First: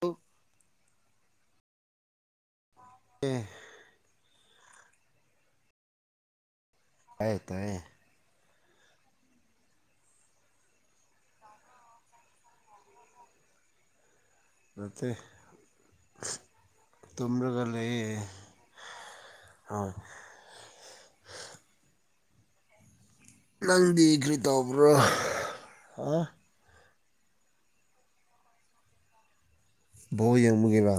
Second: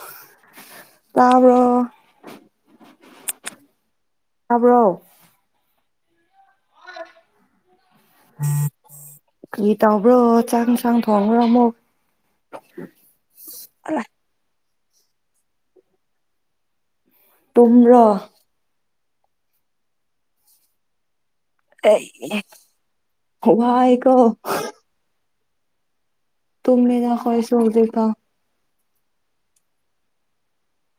ꯍ ꯇꯥꯕ꯭ꯔꯣ ꯑꯦꯦ ꯈꯕ꯭ꯔꯣ ꯑꯥꯏ ꯇꯥꯏ ꯀꯤ ꯇꯧꯕ꯭ꯔꯣ ꯆꯪꯅꯨꯡ ꯁꯪ ꯊꯣꯡꯉ꯭ꯔꯣ ꯑꯃꯨꯛ ꯑꯂ ꯅ ꯇꯨꯝꯝꯕ꯭ꯔꯒ ꯂꯩ ꯇꯨꯝꯕ꯭ꯔꯣ ꯑꯥꯎ ꯑꯩ ꯅꯪꯗꯤ ꯋꯥꯏꯀꯣ ꯀꯔꯤ ꯇꯧꯕ꯭ꯔꯣ ꯍꯥ ꯨꯝꯅꯦꯗ ꯍ꯭ꯋꯥꯁꯗꯦꯀ ꯕꯣ ꯌꯦꯡꯕꯨꯨꯒꯕ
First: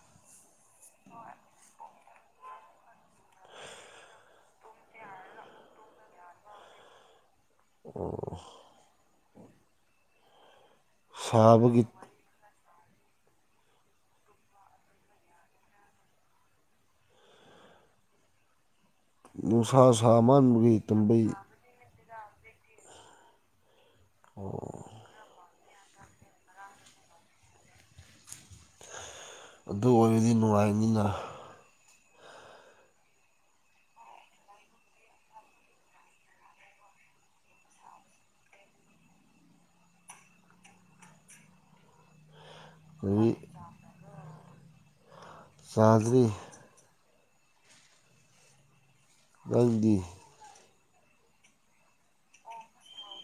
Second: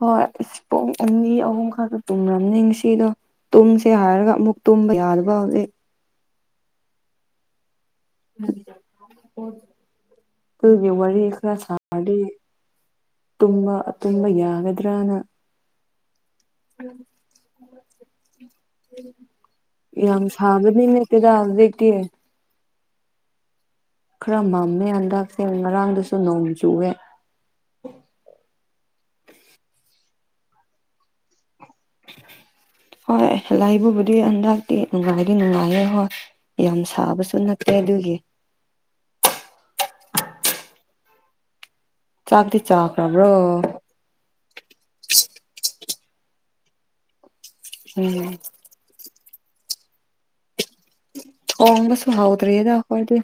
ꯍꯣꯏ ꯑ ꯄꯨꯡ ꯑꯅꯤ ꯑꯍꯨꯝ ꯈꯛꯇ ꯇꯨꯝꯕꯅꯤ ꯉꯁꯤꯗꯣ ꯇꯨꯝꯁꯦ ꯍꯥꯏꯔꯒ ꯑꯃꯨꯛ ꯇꯨꯝꯕ ꯌꯥꯗꯕ ꯍꯧꯖꯤꯛ ꯑꯣ ꯀ ꯋꯥꯔꯤꯔ ꯈꯔ ꯁꯥ ꯁꯥꯕꯒꯤ ꯇꯨꯝꯕ ꯇꯨꯝꯕ ꯌꯥꯒꯗ꯭ꯔꯥꯅ ꯎꯝ ꯅꯨꯡꯁꯥ ꯌꯥꯝ ꯁꯥꯃꯟꯕꯒꯤ ꯁꯥꯕꯅꯤꯅꯦ ꯇꯨꯝꯕ ꯀꯦꯗꯖꯤꯗꯒꯤ ꯈꯔ ꯃꯝꯃꯦ ꯍꯟꯗꯛꯁꯦ ꯉꯥꯡꯗꯁꯨ ꯅꯣꯡꯃ ꯆꯨꯑꯦ ꯑꯗꯨ ꯑꯣꯏꯕꯗꯤ ꯅꯨꯡꯉꯥꯏꯕꯅꯤꯅ [unintelligible] ꯍꯣꯏ ꯂꯥꯏꯕꯨꯕꯨꯗꯤ ꯍꯟꯗꯛꯇꯤ ꯅꯨꯡꯉꯥꯏꯗꯤ ꯅꯨꯡꯉꯥꯏꯌꯦꯦ ꯍꯣꯏ ꯌꯥꯝ ꯁꯥꯕꯁꯨ ꯅꯠꯇꯦ ꯀꯗꯨꯒꯦ ꯆꯥꯛꯇꯗꯤ ꯆꯥꯛ꯭ꯔꯣ ꯍꯧꯖꯤꯛ ꯆꯥꯗꯕꯤ ꯎꯝ ꯪꯗꯤ ꯍꯝꯕꯁꯨ ꯍꯥꯎꯗ꯭ꯔꯔꯤꯗꯀꯗꯤ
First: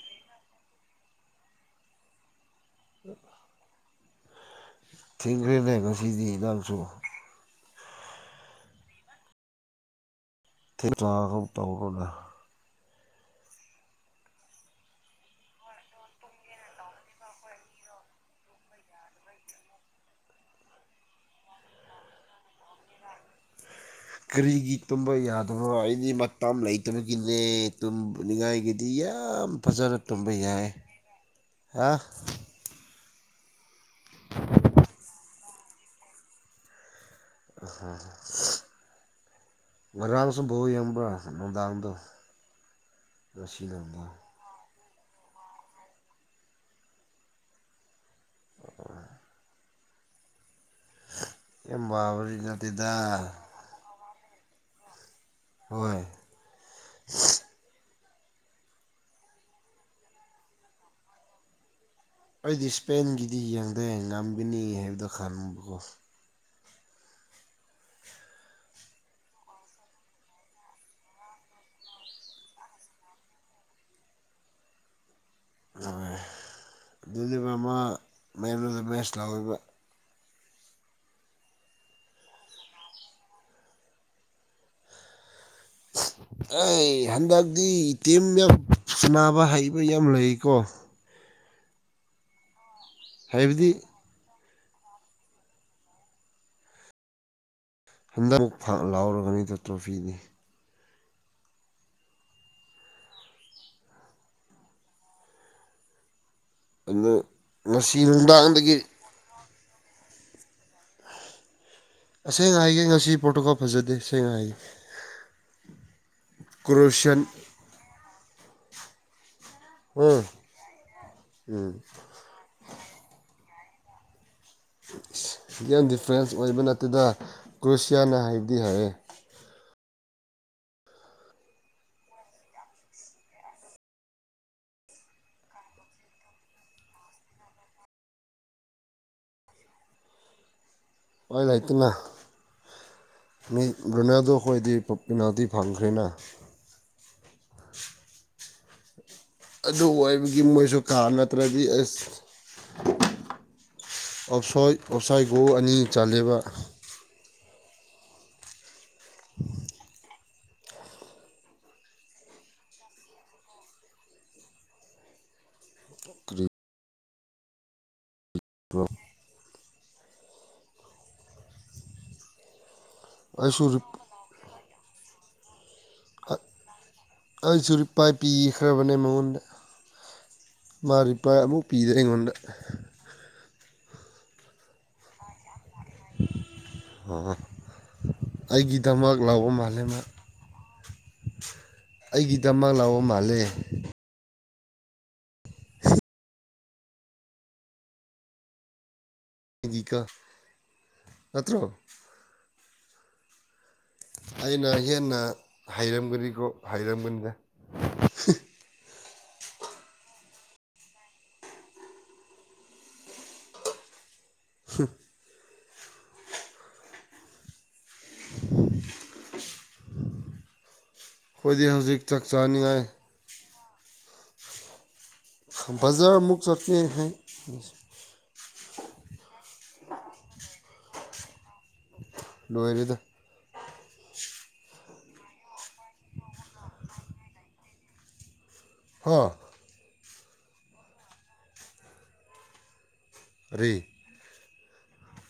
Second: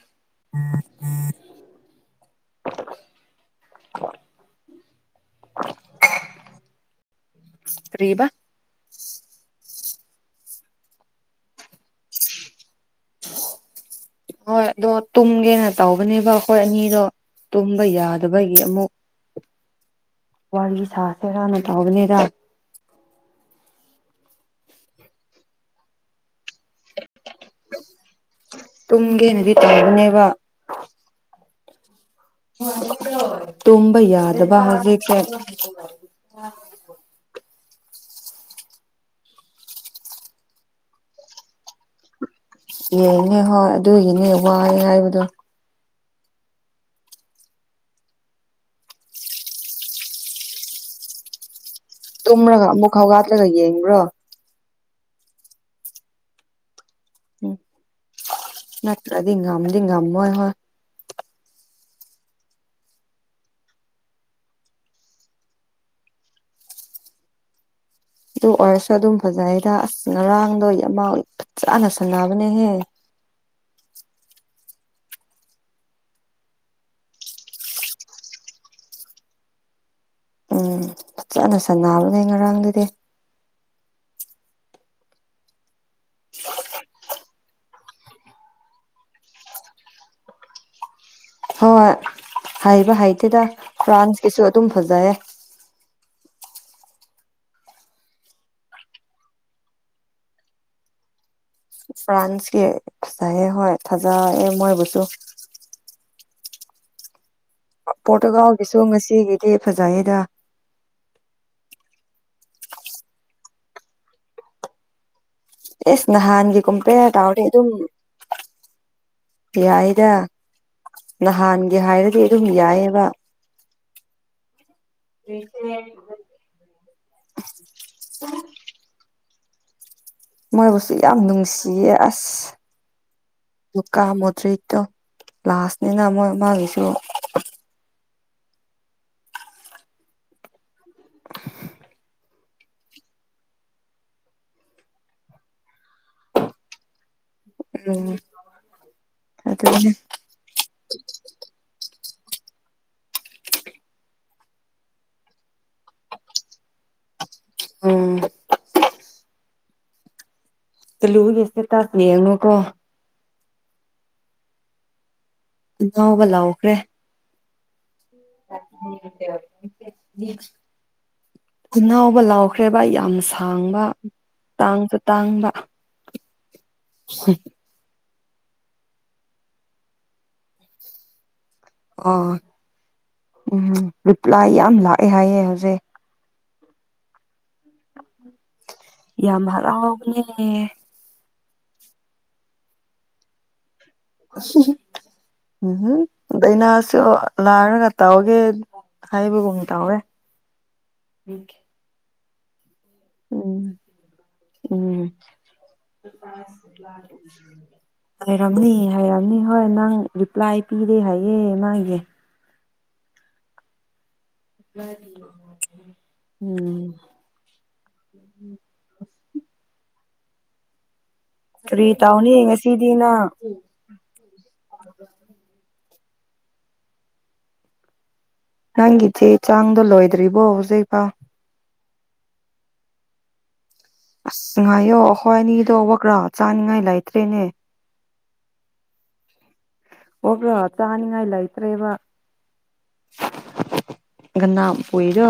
[unintelligible] ꯎꯝ ꯍꯣꯏ ꯊꯦꯡꯈ꯭ꯔꯦꯅꯦ ꯉꯁꯤꯗꯤ ꯏ ꯅꯥꯡꯁꯨ ꯇꯕ ꯊ ꯇꯗ ꯍꯣꯏ ꯑꯗꯣ ꯇꯨꯝꯒꯦꯅ ꯇꯧꯕꯅꯦꯕ ꯑꯩꯈꯣꯏ ꯑꯅꯤꯗꯣ ꯇꯨꯝꯕ ꯌꯥꯗꯕꯒꯤ ꯑꯃꯨꯛ ꯋꯥꯔꯤꯒꯤ ꯁꯥꯥꯁꯦꯔꯅ ꯇꯥꯕꯅꯦꯔ ꯀꯔꯤꯒꯤ ꯇꯨꯝꯕ ꯌꯥꯗꯕꯅꯣ ꯑꯩꯗꯤ ꯃꯇꯝ ꯂꯩꯇꯕꯒꯤꯅꯦ ꯄꯨꯅꯤꯡꯉꯥꯏꯒꯤꯗꯤ ꯌꯥꯝ ꯇꯨꯝꯒꯦꯅꯗꯤ ꯐꯖꯅ ꯇꯧꯕꯅꯦꯕ ꯇꯝꯕ ꯌꯥꯏ ꯍꯥ ꯇꯝꯕ ꯌꯥꯗꯕ ꯍꯧꯒꯦ ꯀꯦ ꯎ ꯎꯝ ꯉꯥꯡꯁꯨꯨꯝꯕꯧꯨ ꯌꯦꯡꯕ ꯅꯨꯅꯨꯡꯗꯥꯡꯗ ꯌꯥꯅꯦ ꯍꯣꯏ ꯑꯗꯨꯒꯤꯅꯦ ꯋꯥꯦ ꯍꯥꯏꯕꯗꯣ ꯌꯥꯝ ꯋꯥꯕꯗꯤ ꯇ꯭ꯔꯒ ꯅꯠꯇꯦꯗ ꯑꯃꯨꯛꯥꯎꯒꯠꯂꯒ ꯌꯦꯡꯕ꯭ꯔꯣ ꯍꯣꯏ ꯎ ꯅꯠꯇꯒꯥ ꯑꯃꯒꯥꯝ ꯍ ꯑꯩꯗꯤ ꯏꯁꯄꯦꯟꯒꯤꯗꯤ ꯌꯦꯡꯊ ꯉꯝꯒꯅꯤ ꯍꯥꯏꯕꯗꯣ ꯈꯟꯕꯀꯣ ꯑꯗꯨ ꯑꯣꯏꯔꯁꯨ ꯑꯗꯨꯝ ꯐꯖꯅꯩꯗ ꯑꯁ ꯉꯔꯥꯡꯗꯣ ꯑꯃ ꯆꯥꯅ ꯁꯥꯟꯅꯕꯅꯦꯍꯦ [inaudible] ꯑꯗꯨꯗꯨꯕ ꯑꯃ ꯃꯌꯥꯝꯗ ꯕꯦꯁ ꯂꯧꯥꯎꯔꯤꯕ ꯎꯝ ꯐꯖꯅ ꯁꯟꯅꯕꯅꯦ ꯉꯔꯥꯡꯗꯨꯗꯤ [inaudible] ꯑꯩ ꯍꯟꯗꯛꯇꯤ ꯏꯇꯦꯝꯅ ꯁꯅꯕ ꯍꯩꯕ ꯌꯥꯝ ꯂꯩꯀꯣ ꯍꯣꯏꯣꯏ ꯍꯥꯏꯕ ꯍꯩꯇꯦꯗ ꯍꯥꯏꯕꯗꯤ ꯐ꯭ꯔꯥꯟꯁꯀꯤꯁꯨ ꯑꯗꯨꯝ ꯐꯖꯩꯌꯦ ꯍꯟꯗꯛꯃꯛ ꯂꯥꯎꯔꯔꯕꯅꯤꯗ ꯇ꯭ꯔꯣꯐꯤꯗꯤ ꯐ꯭ꯔꯥꯥꯟꯁꯀꯤ ꯊꯖꯍꯦ ꯍ ꯊꯖꯥꯏ ꯃꯣꯏ ꯨꯁꯨ ꯍꯜꯂꫭ ꯄꯣꯔꯇꯨꯒꯥꯜꯒꯤꯁꯨ ꯉꯁꯤꯒꯤꯗꯤ ꯐꯖꯩꯗ ꯑꯁꯦꯡꯅ ꯍꯥꯏꯒꯦ ꯉꯁꯤ ꯄ꯭ꯔꯣꯇꯣꯀꯣꯜ ꯐꯖꯗꯦ ꯁꯁꯦꯡꯅ ꯍꯥꯏꯒꯦ ꯑꯦꯁ ꯅꯍꯥꯟꯒꯤꯒꯨꯝꯄꯦ ꯀ꯭ꯔꯣꯁꯤꯌꯥꯟ ꯇꯥꯎꯔ ꯑꯗꯨꯝ ꯌꯥꯏꯗ ꯎꯝ ꯎꯝ ꯅꯍꯥꯟꯒ ꯍꯥꯏꯔꯗꯤ ꯑꯗꯨꯝ ꯌꯥꯏꯑꯕ ꯗꯤꯐ꯭ꯔꯦꯟꯁ ꯑꯣꯏꯕ ꯅꯠꯇꯗ ꯀ꯭ꯔꯨꯁꯤꯌꯥꯅ ꯍꯥꯏꯕꯗꯤ ꯍꯥꯏꯔꯦ ꯃꯣꯏꯕꯨꯁꯨ ꯌꯥꯝ ꯅꯨꯡꯁꯤꯌꯦ ꯑꯁ ꯀꯥ ꯃꯇ꯭ꯔꯤ ꯂꯥꯁꯅꯤꯅ ꯃꯣꯏ ꯃꯥꯕꯤꯁꯨ ꯍꯣꯏ ꯂꯩꯥꯛꯇꯅ ꯃꯤ ꯂꯣꯅꯥꯗꯣ ꯑꯩꯈꯣꯏꯗꯤ ꯄꯄꯤꯅꯥꯗꯤ ꯐꯪꯈ꯭ꯔꯦꯅ ꯎꯝ ꯑꯗꯨꯅꯦ ꯑꯗꯨ ꯑꯣꯏꯕꯒꯤ ꯃꯣꯏꯁꯨ ꯀꯥ ꯅꯠꯇ꯭ꯔꯗꯤ ꯑꯁ ꯞꯁꯣꯏ ꯑꯞꯁꯥꯏ ꯒꯣ ꯑꯅꯤ ꯆꯥꯂꯕ ꯎꯝ [inaudible] ꯇꯂꯨ ꯌꯦꯁꯦ ꯇꯅꯦ ꯌꯦꯡꯅꯨꯀꯣ ꯑꯅꯥꯕ ꯀꯔꯤ ꯂꯥꯎꯈ꯭ꯔꯦ ꯏꯅꯥꯎ ꯂ ꯑꯣꯈꯔꯦ ꯚꯩ ꯌꯥꯝ ꯑꯩꯁꯨ ꯁꯥꯡꯕ ꯇꯥꯡꯁꯨ ꯇꯥꯡꯕ ꯑꯩꯁꯨꯔꯤ ꯄꯥꯏ ꯄꯤꯈ꯭ꯔꯕꯅꯦ ꯃꯉꯣꯟꯗ ꯃꯥ ꯔꯤ ꯄꯥꯏ ꯑꯃꯨꯛ ꯄꯤꯗꯂꯦꯝꯒꯅ ꯑꯣ ꯎꯝ ꯔꯤꯄ꯭ꯂꯥꯏ ꯌꯥꯝ ꯂꯥꯛꯑꯦ ꯍꯥꯏꯌꯦꯦ ꯍꯧꯖꯤꯛ ꯑꯣ ꯑꯩꯒꯤꯗꯃꯛ ꯌꯥꯝ ꯂꯥꯛꯧꯕ ꯃꯥꯜꯂꯦ ꯃꯥ ꯍꯔꯥꯎꯕꯅꯦ ꯑꯩꯒꯤꯗꯃꯛ ꯂꯥꯎꯕ ꯃꯥꯜꯂꯦ ꯎꯝ ꯗꯗꯥꯩꯅꯥꯁꯨ ꯂꯥꯏꯔꯒ ꯇꯥꯎꯒꯦ ꯍꯥꯏꯕ ꯀ ꯇꯋꯦ ꯑꯩꯒꯤꯀꯣ ꯅꯠꯇ꯭ꯔꯣ ꯎꯝ ꯑꯩꯅ ꯎꯝ ꯍꯦꯟꯅ ꯍꯩꯔꯝꯒꯅꯤꯀꯣ ꯍꯩꯔꯝꯒꯅꯤꯗ ꯍꯥꯏꯔꯝꯅꯤ ꯍꯥꯏꯔꯝꯅꯤ ꯍꯣꯏ ꯅꯪ ꯔꯤꯄ꯭ꯂꯥꯏ ꯄꯤꯔꯦ ꯍꯥꯏꯌꯦꯦ ꯃꯥꯒꯤ ꯎꯝ ꯎꯁ ꯑꯩꯈꯣꯏꯗꯤ ꯍꯧꯖꯤꯛ ꯆꯥꯛ ꯇꯔꯤꯇꯥꯎꯅꯤ ꯆꯥꯅꯤꯡꯉꯥꯏ ꯉꯁꯤꯗꯤꯅ ꯕꯖꯔ ꯃꯨꯛ ꯆꯠ ꯍꯥꯏꯦ ꯅꯪꯆꯦ ꯆꯥꯡꯗꯣ ꯂꯣꯏꯗ꯭ꯔꯤꯕꯣ ꯍꯧꯖꯤꯛ ꯐꯥꯎ ꯂꯣꯏꯔꯤꯗ ꯑꯁ ꯉ ꯉꯥꯏꯌꯣ ꯑꯩꯈꯣꯏ ꯑꯅꯤꯗꯣ ꯀ꯭ꯔꯥ ꯆꯥꯅꯤꯡꯉꯥꯏ ꯂꯩꯇ꯭ꯔꯦꯅꯦ ꯍꯥ ꯍꯕ ꯆꯥꯅꯤꯉ ꯏꯂ ꯏꯇ꯭ꯔꯦꯕ ꯀꯔꯤ ꯒꯅꯥ ꯄꯨꯏꯔꯣ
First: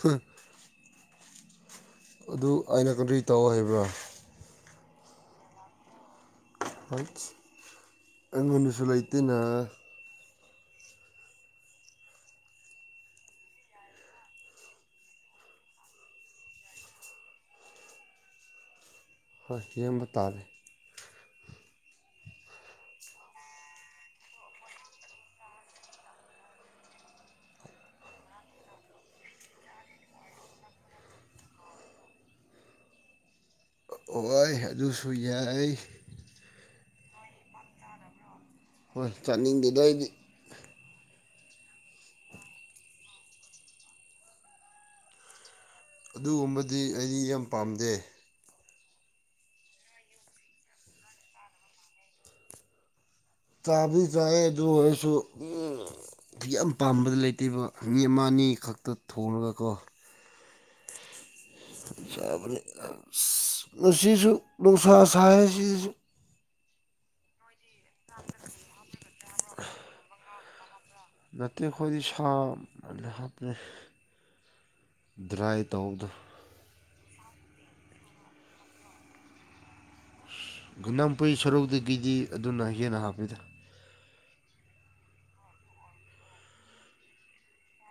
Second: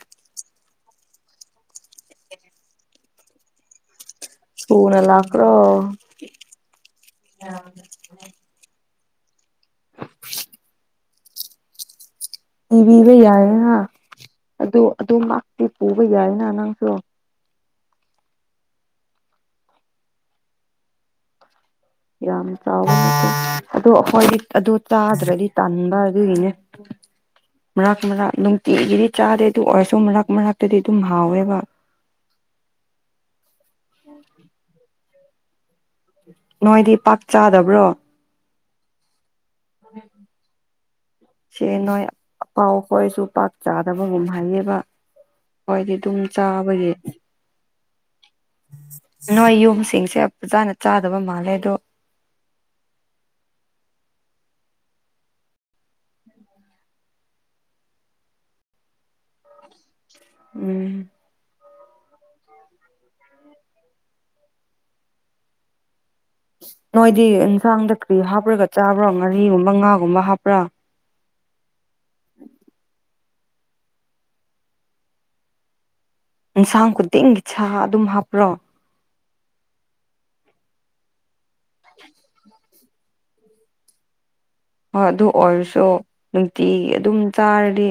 ꯍꯨꯛ ꯑꯗꯨ ꯑꯩꯅ ꯀꯔꯤ ꯇꯧ ꯍꯥꯏꯕ꯭ꯔꯥ ꯄꯣꯅ ꯂꯥꯛꯀ꯭ꯔꫭ [unintelligible] ꯑꯩꯉꫭꯟꯗꯁꯨ ꯂꯩꯇꯦꯅꯥ [inaudible] ꯏꯕꯤꯕ ꯌꯥꯌꯦ ꯍꯥ ꯑꯗꯨ ꯑꯗꯨ ꯃꯥꯛꯇꯤ ꯄꯨꯕ ꯌꯥꯏꯅ ꯅꯪꯁꯨ ꯍꯣꯏ ꯌꯦꯡꯕ ꯇꯥꯔꯦ ꯌꯥꯝ ꯆꯥꯎꯋꯦ ꯑꯗꯣ ꯑꯩꯈꯣꯏꯗꯤ ꯑꯗꯨ ꯇꯥꯗ꯭ꯔꯗꯤ ꯇꯥꯟꯕ ꯑꯗꯨꯒꯤꯅꯦ ꯃꯔꯥꯛ ꯃꯔꯥꯛ ꯅꯨꯡꯇꯤꯒꯤꯗꯤ ꯆꯥꯗꯦ ꯑꯗꯨ ꯑꯣꯏꯔꯁꯨ ꯃꯔꯛ ꯃꯔꯛꯇꯗꯤ ꯑꯗꯨꯝ ꯍꯥꯎꯋꯦꯕ [inaudible] ꯑꫭꯏ ꯑꯗꯨꯁꯨ ꯌꯥꯏ ꯅꯣꯏꯗꯤ ꯄꯥꯛ ꯆꯥꯗꯕ꯭ꯔꯣ ꯍꯣꯏ ꯆꯠꯅꯤꯡꯗꯦꯗ ꯑꯩꯗꯤ ꯁꯦ ꯅꯣꯏ ꯑꯄꯥꯎ ꯈꯣꯏꯁꯨ ꯄꯥꯛ ꯆꯥꯗꯕꯒꯨꯝ ꯍꯥꯏꯌꯦꯕ ꯍꫭꯏꯗꯤ ꯗꯨꯝ ꯑꯗꯨꯒꯨꯝꯕꯗꯤ ꯆꯥꯕꯒꯤ ꯑꯩꯗꯤ ꯌꯥꯝ ꯄꯥꯝꯗꯦ ꯅꯣꯏ ꯌꯨꯝꯁꯤꯡꯁꯦ ꯐꯖꯥꯅ ꯆꯥꯗꯕ ꯃꯥꯜꯂꯦ ꯗꯣ ꯆꯥꯕꯗꯤ ꯆꯥꯌꯦ ꯗꯨ ꯑꫭꯏꯔꯁꯨ [unintelligible] ꯌꯥꯝ ꯄꯥꯝꯕꯗꯤ ꯂꯩꯇꯦꯕ ꯃꯤ ꯑꯃ ꯑꯅꯤ ꯈꯛꯇ ꯊꯣꯡꯉꯒꯀꯣ ꯎꯝ [unintelligible] ꯃꯁꯤꯁꯤꯁꯨ ꯅꯨꯡꯁꯥ ꯁꯥꯏꯌꯦ ꯁꯤꯁꯨ ꯅꯣꯏꯗꯤ ꯏꯟꯁꯥꯡꯗ ꯀ꯭ꯔꯤ ꯍꯥꯞꯄ꯭ꯔꯒ ꯆꯥꯕ꯭ꯔꯣ ꯉꯥꯔꯤꯒꯨꯝꯕ ꯉꯥꯒꯨꯝꯕ ꯍꯥꯞꯄ꯭ꯔꯥ ꯅꯠꯇꯦ ꯈꯣꯏꯗꯤ ꯁꯥ ꯑꫭꯏꯅ ꯍꯥꯞꯂꯦ ꯗ꯭ꯔꯥꯏ ꯇꯧꯕꯗꯨ ꯏꯟꯁꯥꯡ ꯈꯨꯗꯤꯡꯒꯤ ꯁꯥ ꯑꯗꯨꯝ ꯍꯥꯞꯄ꯭ꯔꯣ ꯒꯅꯥꯝꯄꯨꯏ ꯁꯔꯧꯗꯒꯤꯗꯤ ꯑꯗꯨꯅ ꯍꯦꯟꯅ ꯍꯥꯞꯄꯤꯗ ꯍꯣꯏ ꯑꯗꯨ ꯑꯣꯏꯔꯁꯨ ꯅꯨꯡꯇꯤꯒꯤ ꯑꯗꯨꯝ ꯆꯥꯔꯗꯤ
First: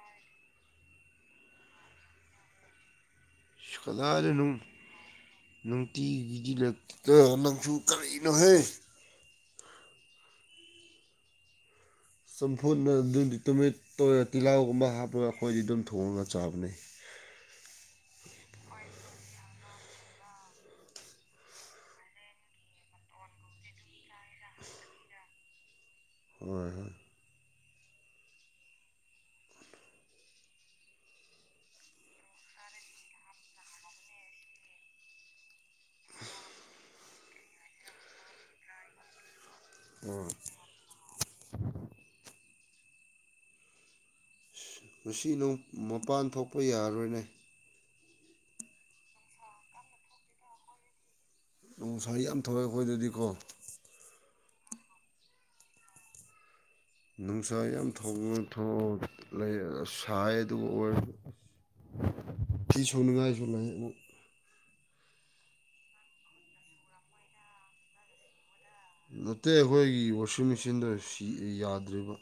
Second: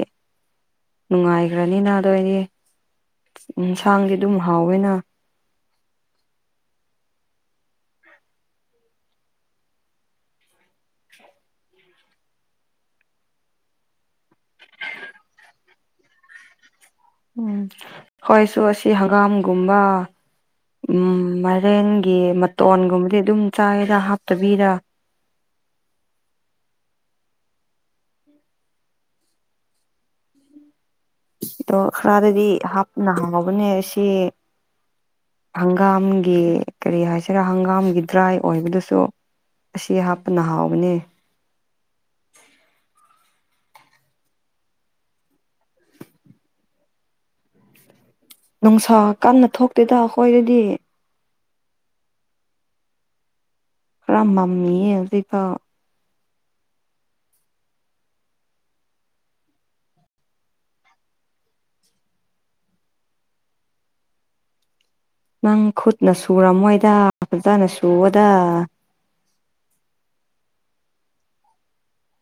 ꯅꯨꯡꯉꯥꯏꯈ꯭ꯔꯅꯤꯅ ꯑꯗꫭꯏꯗꯤ ꯏꯟꯁꯥꯡꯗꯤ ꯗꯨꯝ ꯀꯗꯥꯏꯗꯩꯅꯣ ꯍꯥꯎꯋꯦꯅ ꯅꯨꯡꯇꯤꯒꯤꯗꯤ ꯂꯦꯛꯇꯦꯍ ꯅꯪꯁꯨ ꯀꯔꯤꯅꯣꯍꯦ ꯆꯝꯐꯨꯠꯅ ꯑꯗꯨꯗꯤ ꯇꯨꯃꯤꯠ ꯇꫭ ꯇꯤꯜꯂꯥꯎꯒꯨꯝꯕ ꯍꯥꯞꯄꯒ ꯑꯩꯈꯣꯏꯗꯤ ꯗꯨꯝ ꯊꯣꯡꯉꯒ ꯆꯥꯕꯅꯦ ꯎꯝ ꯍꯣꯏꯁꯨ ꯑꯁꯤ ꯍꯪꯒꯥꯝꯒꯨꯝꯕ ꯎꯝ ꯃꯔꯦꯟꯒꯤ ꯃꯇꯣꯟꯒꯨꯝꯕꯗꯤ ꯑꯗꯨꯝ ꯆꯥꯏꯌꯦꯗ ꯍꯥꯞꯇꯕꯤꯗ ꯍꯣꯏ ꯍꯣꯏ ꯗꯣ ꯈꯔꯗꯗꯤ ꯍꯥꯞꯄꯅ ꯍꯥꯎꯕꯅꯦ ꯑꯁꯤ ꯍꯪꯒꯥꯝꯒꯤ ꯀꯔꯤ ꯍꯥꯏꯁꯤꯔꯥ ꯍꯪꯒꯥꯝꯒꯤ ꯗ꯭ꯔꯥꯏ ꯑꯣꯏꯕꯗꯨꯁꯨ ꯑꯁꯤ ꯍꯥꯞꯄꯅ ꯍꯥꯎꯕꯅꯦ ꯉꯁꯤ ꯅꯪ ꯃꯄꯥꯟ ꯊꯣꯛꯄ ꯌꯥꯔꯔꯣꯏꯅꯦ ꯅꯨꯡꯁꯥ ꯀꯟꯅ ꯊꯣꯛꯇꯦꯗ ꯑꯈꯣꯏꯗꯗꯤ ꯅꯨꯡꯁꯥ ꯌꯥꯝ ꯊꯣꯛꯑꯦ ꯑꯩꯈꯣꯏꯗꯗꯤꯀꯣ ꯈꯔꯥ ꯃꯝꯃꯤꯌꯦ ꯍꯨꯖꯤꯛꯐꯥꯎ ꯅꯨꯡꯁꯥ ꯌꯥꯝ ꯊꯨꯅ ꯊꫭꯛꯎꯨ ꯑꯁ ꯁꯥꯏ ꯑꯗꯨ ꯑꯣꯏꯔꯁꯨ ꯑꯁ [inaudible] ꯐꯤꯁꯨꯅꯤꯡꯉꯥꯏꯁꯨ ꯂꯩ ꯑꯃꯨꯛ ꯅꯪ ꯈꯨꯠꯅ ꯁꯨꯔꯝꯃꯣꯏꯗ ꯐꯖꯥꯅ ꯁꯨꯑꯣꯗꯥ ꯅꯠꯇꯦ ꯑꯩꯈꯣꯏꯒꯤ ꯋꯥꯁꯤꯡ ꯃꯦꯁꯤꯟꯗꫭ ꯁꯤ ꯌꯥꯗ꯭ꯔꯦꯕ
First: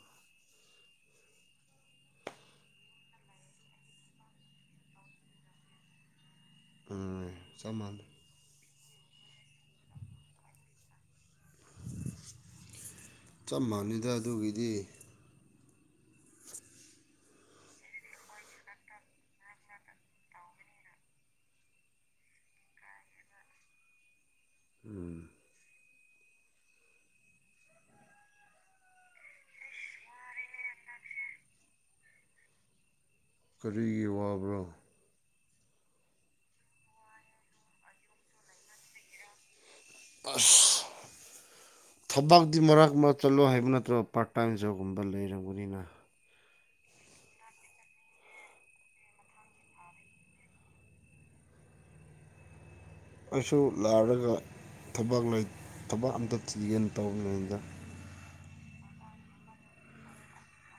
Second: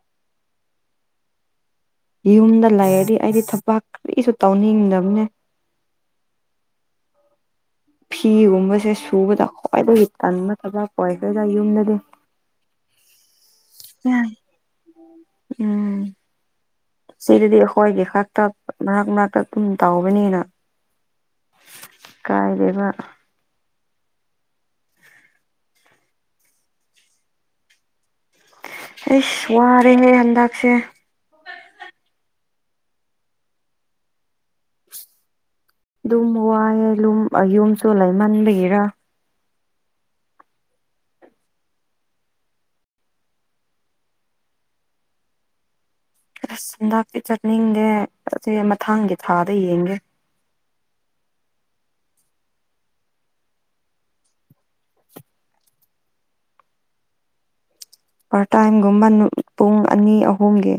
ꯌꯨꯝꯗ ꯂꯩꯔꯗꯤ ꯑꯩꯗꯤ ꯊꯕꯥꯛ ꯀꯔꯤꯁꯨ ꯇꯧꯅꯤꯡꯗꯝꯅꯦ ꯆꯞ ꯃꯥꯟ ꯐꯤꯒꯨꯝꯕꯁꯦ ꯁꯨꯕꯗ ꯈ꯭ꯋꯥꯏꯗꯒꯤ ꯇꯟꯕ ꯊꯕꯥꯛ ꯑꯣꯏ ꯆꯞ ꯃꯥꯅꯩꯗ ꯑꯗꯨꯒꯤꯗꯤ ꯎꯝ ꯁꯤꯗꯗꯤ ꯑꯩꯈꯣꯏꯒꯤ ꯈꯛꯇ ꯃꯔꯛ ꯃꯔꯛꯇ ꯑꯗꯨꯨꯝ ꯇꯥꯎꯕꯅꯤꯅ ꯀꯥꯏꯗꯦꯗ ꯎꯝ ꯑꯩꯁ ꯋꯥꯔꯦ ꯍꯟꯗꯥꯛꯁꯦ ꯀꯔꯤꯒꯤ ꯋꯥꯕ꯭ꯔꯣ ꯑꯗꯨꯝ ꯋꯥꯏꯑꯦ ꯑꯗꯨꯨꯝ ꯌꯨꯝꯝ ꯆꯣꯂ ꯃꯟꯕꯒꯤꯔꯥ ꯑꯁ ꯊꯕꯛꯇꯤ ꯃꯔꯛ ꯃꯔꯛ ꯆꯠꯂꯣ ꯍꯥꯏꯕ ꯅꯠꯇ꯭ꯔꯣ ꯄꯥꯔꯠ ꯇꯥꯏꯝ ꯖꯣꯒꯨꯝꯕ ꯂꯩꯔꯕꯅꯤꯅ ꯑꯁ ꯍꯟꯗꯥꯛꯇꯤ ꯆꯠꯅꯤꯡꯗꯦ ꯑꯗꯨꯒꯤ ꯃꯊꯪꯒꯤ ꯊꯥꯗꯩ ꯌꯦꯡꯒꯦ ꯑꯩꯁꯨ ꯂꯥꯛꯔꯒ ꯊꯕꯛ ꯊꯕꯛ ꯑꯝꯇ ꯊꯤꯒꯦꯅ ꯇꯧꯕꯅꯦꯗ ꯄꯥꯠ ꯇꯥꯏꯝꯒꯨꯝꯕ ꯄꯨꯡ ꯑꯅꯤ ꯑꯍꯨꯝꯒꯤ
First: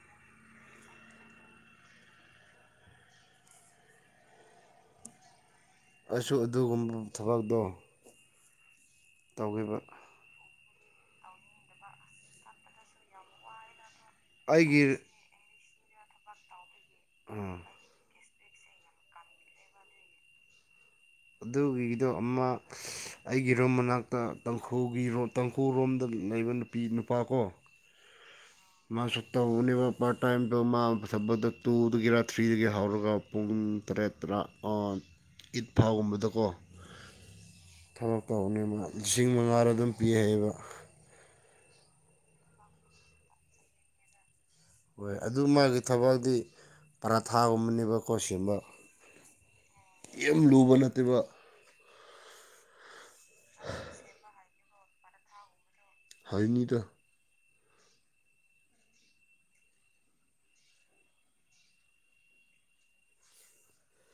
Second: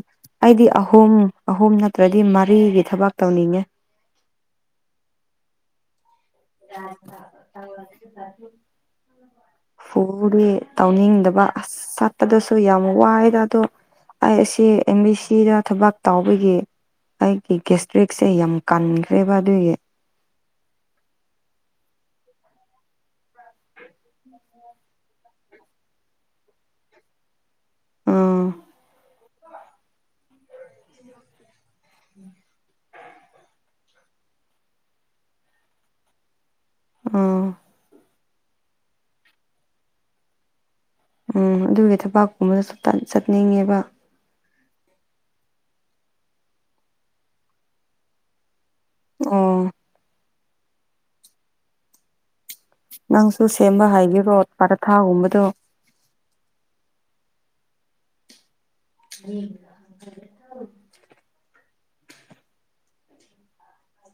ꯑꯩꯗꯤ ꯑꯍꯨꯝ ꯑꯍꯨꯝ ꯅꯠꯇ꯭ꯔꯗꯤ ꯃꯔꯤꯒꯤ ꯊꯕꯛ ꯇꯧꯅꯤꯡꯉꯦ ꯑꯩꯁꯨ ꯑꯗꯨꯒꯨꯝꯕ ꯊꯕꯛꯇꯣ ꯇꯧꯒꯦꯕ ꯐꯔꯦ [inaudible] ꯇꯧꯅꯤꯡꯗꯕ ꯑꯁ ꯆꯠꯄꯗꯁꯨ ꯌꯥꯝ ꯋꯥꯏꯗ ꯑꯗꯣ ꯑꯩ ꯑꯁꯤ ꯑꯩꯒꯤ ꯑꯦꯝ ꯕꯤ ꯁꯤꯗ ꯊꯕꯥꯛ ꯇꯥꯎꯕꯒꯤ ꯑꯩꯒꯤ ꯑꯥ ꯒꯦꯁꯇ꯭ꯔꯤꯛꯁꯦ ꯌꯥꯝ ꯀꯟꯈ꯭ꯔꯦꯕ ꯑꯗꯨꯒꯤ ꯑꯗꯨꯒꯤꯗꯣ ꯑꯃ ꯑꯩꯒꯤ ꯔꯣꯝ ꯃꯅꯥꯛꯇ ꯇꯪꯈꯨꯜꯒꯤ ꯇꯪꯈꯨꯜ ꯔꯣꯝꯗ ꯅꯩꯕ ꯅꯨꯄꯤ ꯅꯨꯄꯥ ꯀꯣ ꯎꯝ ꯃꯥꯁꯨ ꯇꯧꯕꯅꯦꯕ ꯄꯥꯔꯠ ꯇꯥꯏꯝꯗꯣ ꯃꯥꯅ ꯆꯠꯄꯗꯣ ꯇꯨꯗꯒꯦꯔꯥ ꯊ꯭ꯔꯤꯗꯒꯦ ꯍꯥꯎꯔꯒ ꯄꯨꯡ ꯇꯔꯦꯠ ꯇꯔꯥ ꯑꯣꯟ ꯏꯠ ꯐꯥꯒꯨꯝꯕꯗꯀꯣ ꯎꯝ ꯊꯕꯛ ꯇꯧꯕꯅꯦ ꯃꯥ ꯂꯤꯁꯤꯡ ꯃꯉꯥꯔ ꯑꯗꯨꯝ ꯄꯤ ꯍꯥꯏꯌꯦꯕ ꯎꯝ ꯑꯗꯨꯒꯤ ꯊꯕꯥꯛꯀꯨꯝꯕꯗꯁꯨ ꯁꯠ ꯆꯠꯅꯤꯡꯉꯦꯕ ꯍꯣꯏ ꯑꯗꯨ ꯃꯥꯒꯤ ꯊꯕꯛꯗꯤ ꯄꯔꯥꯊꯥꯒꯨꯝꯕꯅꯦꯕꯀꯣ ꯁꯤꯡꯕ ꯑꯝ ꯌꯥꯝ ꯂꯨꯕ ꯅꯠꯇꯦꯕ ꯅꯪꯁꯨ ꯁꯦꯝꯕ ꯍꯥꯏꯒꯔꯣ ꯄꯔꯊꯥꯒꯨꯝꯕꯗꯣ ꯍꯩꯅꯤꯗ ꯎꯝ ꯑ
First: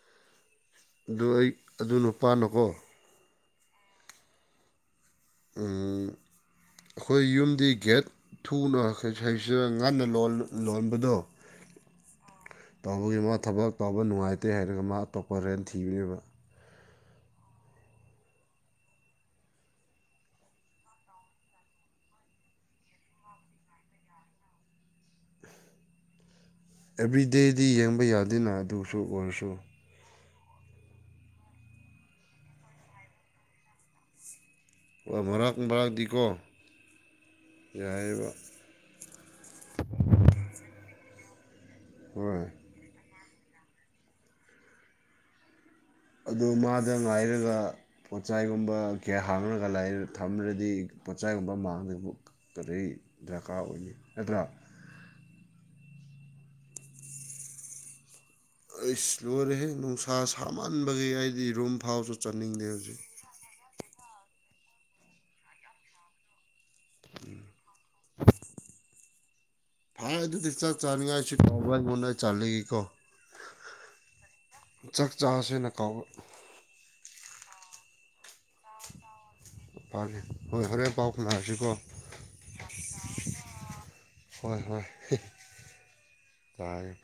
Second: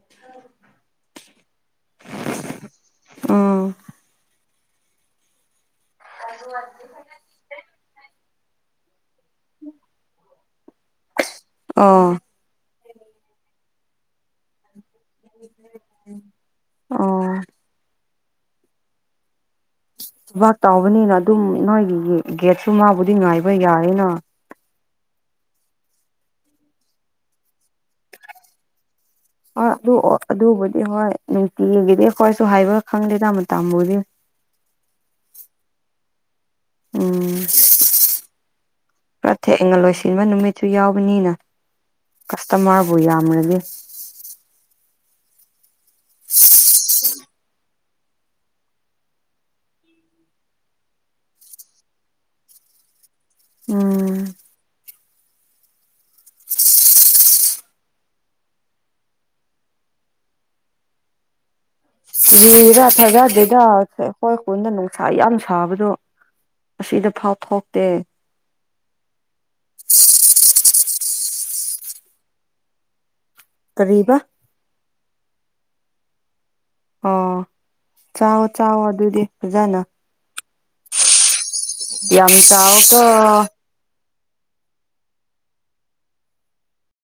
[inaudible] ꯑꯗꯨ ꯑꯩ ꯑꯗꯨ ꯅꯨꯄꯥꯅꯀꯣ ꯑꯥ ꯑꯩꯈꯣꯏ ꯌꯨꯝꯗꯤ ꯒꯦꯠ ꯊꯨꯅꯩꯁꯤꯗ ꯉꯟꯅ ꯂꯣ ꯂꯣꯟꯕꯗꯣ ꯇꯧꯕꯒꯤ ꯃꯥ ꯊꯕꯛ ꯇꯧꯕ ꯅꯨꯡꯉꯥꯏꯇꯦ ꯍꯥꯏꯔꯒ ꯃꯥ ꯑꯇꯣꯞꯄ ꯔꯦꯟ ꯊꯤꯕꯅꯦꯕ ꯑꯣ ꯕꯥꯛ ꯇꯥꯎꯕꯅꯤꯅ ꯑꯗꯨꯝ ꯅꯣꯏꯒꯤ ꯒꯦꯠꯁꯨ ꯃꯥꯕꯨꯗꯤ ꯉꯥꯏꯕ ꯌꯥꯔꯦꯅ [inaudible] ꯑꯦꯕ꯭ꯔꯤꯗꯦꯗꯤ ꯌꯦꯡꯕ ꯌꯥꯗꯦꯅ ꯑꯗꯨꯁꯨ ꯑꯣꯏꯔꯁꯨ ꯍꯣꯏ ꯑꯗꯨ ꯑꯗꯨꯕꯨꯗꯤ ꯍꯣꯏ ꯅꯨꯡꯇꯤꯒꯤꯗꯤ ꯑꯩꯈꯣꯏꯁꯨ ꯍꯥꯏꯕ ꯈꯪꯗꯦ ꯇꯥꯃꯣ ꯇꯥꯃꯕꯨꯗꯤ ꯑꯣ ꯃꯔꯥꯛ ꯃꯔꯥꯛꯇꯤꯀꯣ ꯎꯝ ꯄꯨꯔ ꯊꯦꯡꯅ ꯂꯣꯏꯁꯤꯟꯕ ꯅꯨꯃꯤꯠꯁꯨ ꯌꯥꯎꯕꯅꯤꯅ ꯍꯣꯏ ꯀꯁꯇꯃꯥꯔꯕꯨ ꯌꯥꯝꯔꯗꯤ ꯑꯗꯨ ꯃꯥꯗ ꯉꯥꯏꯔꯒ ꯄꯣꯠꯆꯥꯏꯒꯨꯝꯕ ꯀꯌꯥ ꯍꯥꯡꯔꯒ ꯊꯝ꯭ꯔꯗꯤ ꯄꯣꯠꯆꯥꯏꯒꯨꯝꯕ ꯃꯥꯡꯗ ꯀꯗꯏ ꯗꯔꯀꯥꯔ ꯑꯣꯏ ꯎꯝ ꯅꯠꯇ꯭ꯔꯥ [inaudible] ꯑꯩꯁ ꯂꯣꯏꯔꯦꯍꯦ ꯅꯨꯡꯁꯥ ꯁꯥꯃꯍꯟꯕꯒꯤ ꯍꯥꯏꯗꯤ ꯔꯨꯝ ꯐꯥꯎꯁꯨ ꯆꯠꯅꯤꯡꯗꯦ ꯌꯔꯥ ꯍꯧꯖꯤꯛ ꯊꯖꯗꯦꯗꯦ ꯑꯩꯈꯣꯏ ꯈꯨꯟꯗ ꯅꯨꯡꯁꯥ ꯌꯥꯝ ꯁꯥꯕꯗꯣ ꯑꯁꯤꯗ ꯐꯥꯎ ꯊꯣꯛꯇꯦ ꯍꯥꯗꯨ ꯆ ꯆꯥꯉ ꯁꯤ ꯃꯟꯅ ꯆꯥꯂꯤꯒ ꯀꯣ ꯀꯔꯤꯕ ꯆꯥꯛ ꯆꯥꯁꯦꯅ ꯀꯥꯎꯕ ꯑ ꯆꯥꯎꯑꯣ ꯆꯥꯎꯥꯛꯑꯣꯣ ꯑꯗꯨꯗꯤ ꯐꯖꯅ ꯐꯔꯦ ꯍꯣꯏ ꯍꯣꯔꯦꯟ ꯄꯥꯎ ꯐꯨꯝꯅꯔꯁꯤꯀꯣ ꯌꯥꯝ ꯆ ꯀ ꯍꯣꯏ ꯍꯣꯏ ꯇꯥꯏꯔ